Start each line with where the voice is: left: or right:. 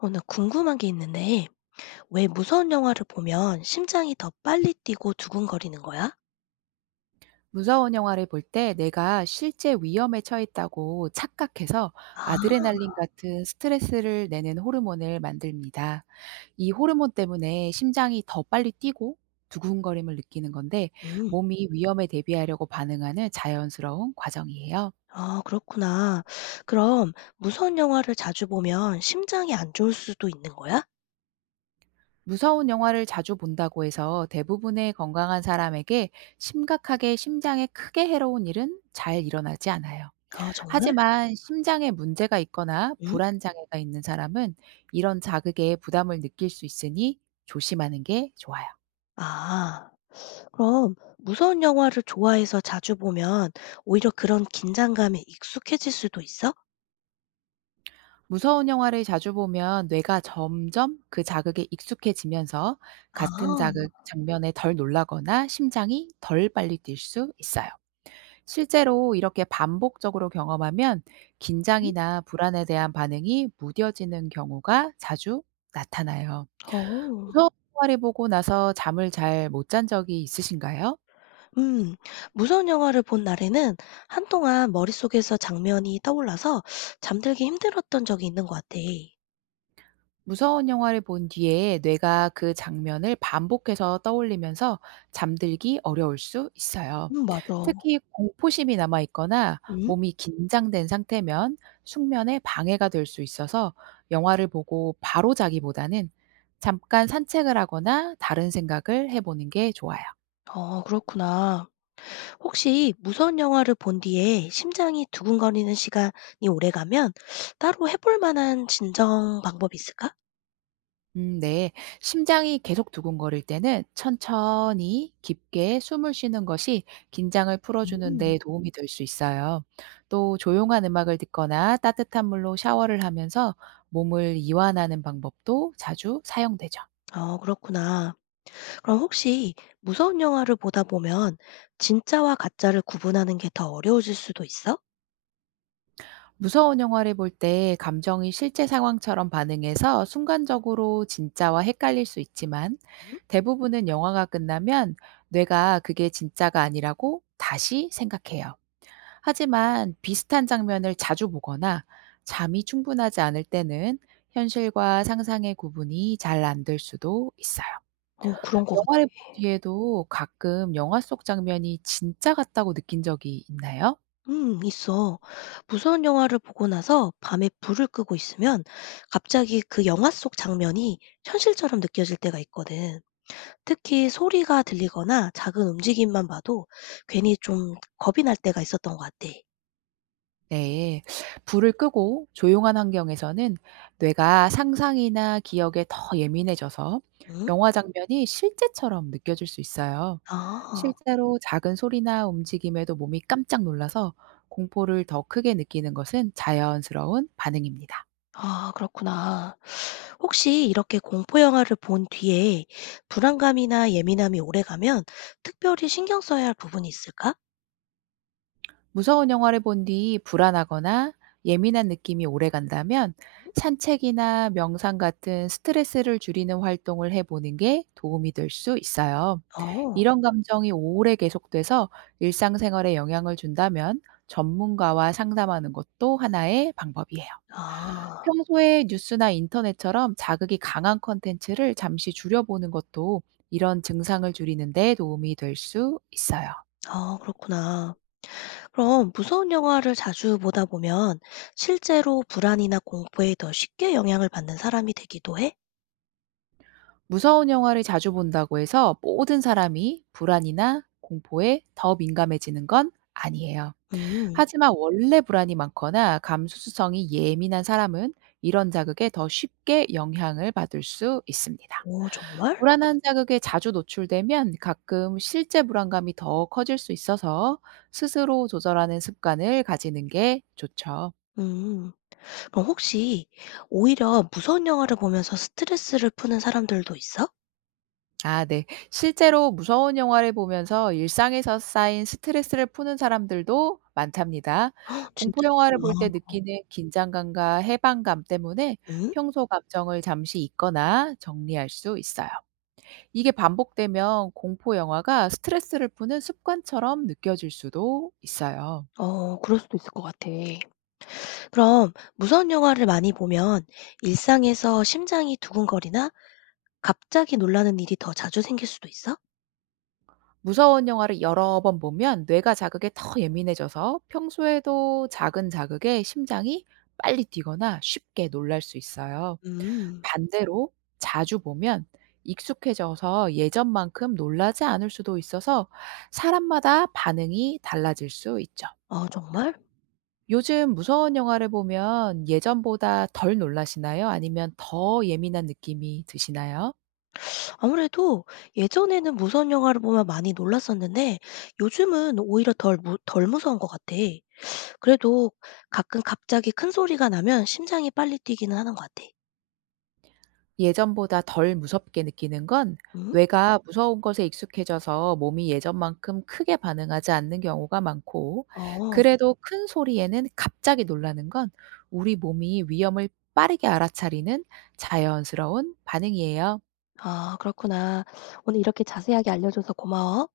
left: 어, 나 궁금한 게 있는데, 왜 무서운 영화를 보면 심장이 더 빨리 뛰고 두근거리는 거야?
right: 무서운 영화를 볼 때 내가 실제 위험에 처했다고 착각해서
left: 아,
right: 아드레날린 같은 스트레스를 내는 호르몬을 만듭니다. 이 호르몬 때문에 심장이 더 빨리 뛰고 두근거림을 느끼는 건데,
left: 음.
right: 몸이 위험에 대비하려고 반응하는 자연스러운 과정이에요.
left: 아, 그렇구나. 그럼 무서운 영화를 자주 보면 심장이 안 좋을 수도 있는 거야?
right: 무서운 영화를 자주 본다고 해서 대부분의 건강한 사람에게 심각하게 심장에 크게 해로운 일은 잘 일어나지 않아요.
left: 아, 정말?
right: 하지만 심장에 문제가 있거나
left: 응?
right: 불안 장애가 있는 사람은 이런 자극에 부담을 느낄 수 있으니 조심하는 게 좋아요.
left: 아, 그럼 무서운 영화를 좋아해서 자주 보면 오히려 그런 긴장감에 익숙해질 수도 있어?
right: 무서운 영화를 자주 보면 뇌가 점점 그 자극에 익숙해지면서
left: 아,
right: 같은 자극 장면에 덜 놀라거나 심장이 덜 빨리 뛸 수 있어요. 실제로 이렇게 반복적으로 경험하면
left: 음?
right: 긴장이나 불안에 대한 반응이 무뎌지는 경우가 자주 나타나요.
left: 어.
right: 무서운 영화를 보고 나서 잠을 잘 못 잔 적이 있으신가요?
left: 음, 무서운 영화를 본 날에는 한동안 머릿속에서 장면이 떠올라서 잠들기 힘들었던 적이 있는 것 같아.
right: 무서운 영화를 본 뒤에 뇌가 그 장면을 반복해서 떠올리면서 잠들기 어려울 수 있어요.
left: 맞아.
right: 특히 공포심이 남아 있거나
left: 음?
right: 몸이 긴장된 상태면 숙면에 방해가 될 수 있어서, 영화를 보고 바로 자기보다는 잠깐 산책을 하거나 다른 생각을 해 보는 게 좋아요.
left: 어, 그렇구나. 혹시 무서운 영화를 본 뒤에 심장이 두근거리는 시간이 오래가면 따로 해볼 만한 진정 방법이 있을까?
right: 음, 네. 심장이 계속 두근거릴 때는 천천히 깊게 숨을 쉬는 것이 긴장을 풀어주는
left: 음.
right: 데 도움이 될 수 있어요. 또 조용한 음악을 듣거나 따뜻한 물로 샤워를 하면서 몸을 이완하는 방법도 자주 사용되죠.
left: 어, 그렇구나. 그럼 혹시 무서운 영화를 보다 보면 진짜와 가짜를 구분하는 게 더 어려워질 수도 있어?
right: 무서운 영화를 볼 때 감정이 실제 상황처럼 반응해서 순간적으로 진짜와 헷갈릴 수 있지만,
left: 음?
right: 대부분은 영화가 끝나면 뇌가 그게 진짜가 아니라고 다시 생각해요. 하지만 비슷한 장면을 자주 보거나 잠이 충분하지 않을 때는 현실과 상상의 구분이 잘 안될 수도 있어요.
left: 어, 그런 것 같아.
right: 영화를 본 뒤에도 가끔 영화 속 장면이 진짜 같다고 느낀 적이 있나요?
left: 음, 있어. 무서운 영화를 보고 나서 밤에 불을 끄고 있으면 갑자기 그 영화 속 장면이 현실처럼 느껴질 때가 있거든. 특히 소리가 들리거나 작은 움직임만 봐도 괜히 좀 겁이 날 때가 있었던 것 같아.
right: 네. 불을 끄고 조용한 환경에서는 뇌가 상상이나 기억에 더 예민해져서
left: 응?
right: 영화 장면이 실제처럼 느껴질 수 있어요.
left: 아.
right: 실제로 작은 소리나 움직임에도 몸이 깜짝 놀라서 공포를 더 크게 느끼는 것은 자연스러운 반응입니다.
left: 아, 그렇구나. 혹시 이렇게 공포 영화를 본 뒤에 불안감이나 예민함이 오래가면 특별히 신경 써야 할 부분이 있을까?
right: 무서운 영화를 본 뒤 불안하거나 예민한 느낌이 오래 간다면, 산책이나 명상 같은 스트레스를 줄이는 활동을 해보는 게 도움이 될 수 있어요.
left: 어.
right: 이런 감정이 오래 계속돼서 일상생활에 영향을 준다면, 전문가와 상담하는 것도 하나의 방법이에요.
left: 아.
right: 평소에 뉴스나 인터넷처럼 자극이 강한 컨텐츠를 잠시 줄여보는 것도 이런 증상을 줄이는 데 도움이 될 수 있어요.
left: 아, 그렇구나. 그럼 무서운 영화를 자주 보다 보면 실제로 불안이나 공포에 더 쉽게 영향을 받는 사람이 되기도 해?
right: 무서운 영화를 자주 본다고 해서 모든 사람이 불안이나 공포에 더 민감해지는 건 아니에요.
left: 음.
right: 하지만 원래 불안이 많거나 감수성이 예민한 사람은 이런 자극에 더 쉽게 영향을 받을 수 있습니다.
left: 오, 정말?
right: 불안한 자극에 자주 노출되면 가끔 실제 불안감이 더 커질 수 있어서, 스스로 조절하는 습관을 가지는 게 좋죠.
left: 음. 그럼 혹시 오히려 무서운 영화를 보면서 스트레스를 푸는 사람들도 있어?
right: 아, 네. 실제로 무서운 영화를 보면서 일상에서 쌓인 스트레스를 푸는 사람들도 많답니다.
left: 헉,
right: 공포
left: 진짜
right: 영화를
left: 있구나.
right: 볼 때 느끼는 긴장감과 해방감 때문에
left: 음.
right: 평소 감정을 잠시 잊거나 정리할 수 있어요. 이게 반복되면 공포 영화가 스트레스를 푸는 습관처럼 느껴질 수도 있어요.
left: 어, 그럴 수도 있을 것 같아. 그럼 무서운 영화를 많이 보면 일상에서 심장이 두근거리나 갑자기 놀라는 일이 더 자주 생길 수도 있어?
right: 무서운 영화를 여러 번 보면 뇌가 자극에 더 예민해져서 평소에도 작은 자극에 심장이 빨리 뛰거나 쉽게 놀랄 수 있어요.
left: 음.
right: 반대로 자주 보면 익숙해져서 예전만큼 놀라지 않을 수도 있어서, 사람마다 반응이 달라질 수 있죠.
left: 아, 정말?
right: 요즘 무서운 영화를 보면 예전보다 덜 놀라시나요? 아니면 더 예민한 느낌이 드시나요?
left: 아무래도 예전에는 무서운 영화를 보면 많이 놀랐었는데 요즘은 오히려 덜 무서운 것 같아. 그래도 가끔 갑자기 큰 소리가 나면 심장이 빨리 뛰기는 하는 것 같아.
right: 예전보다 덜 무섭게 느끼는 건
left: 음?
right: 뇌가 무서운 것에 익숙해져서 몸이 예전만큼 크게 반응하지 않는 경우가 많고,
left: 어.
right: 그래도 큰 소리에는 갑자기 놀라는 건 우리 몸이 위험을 빠르게 알아차리는 자연스러운 반응이에요.
left: 아, 그렇구나. 오늘 이렇게 자세하게 알려줘서 고마워.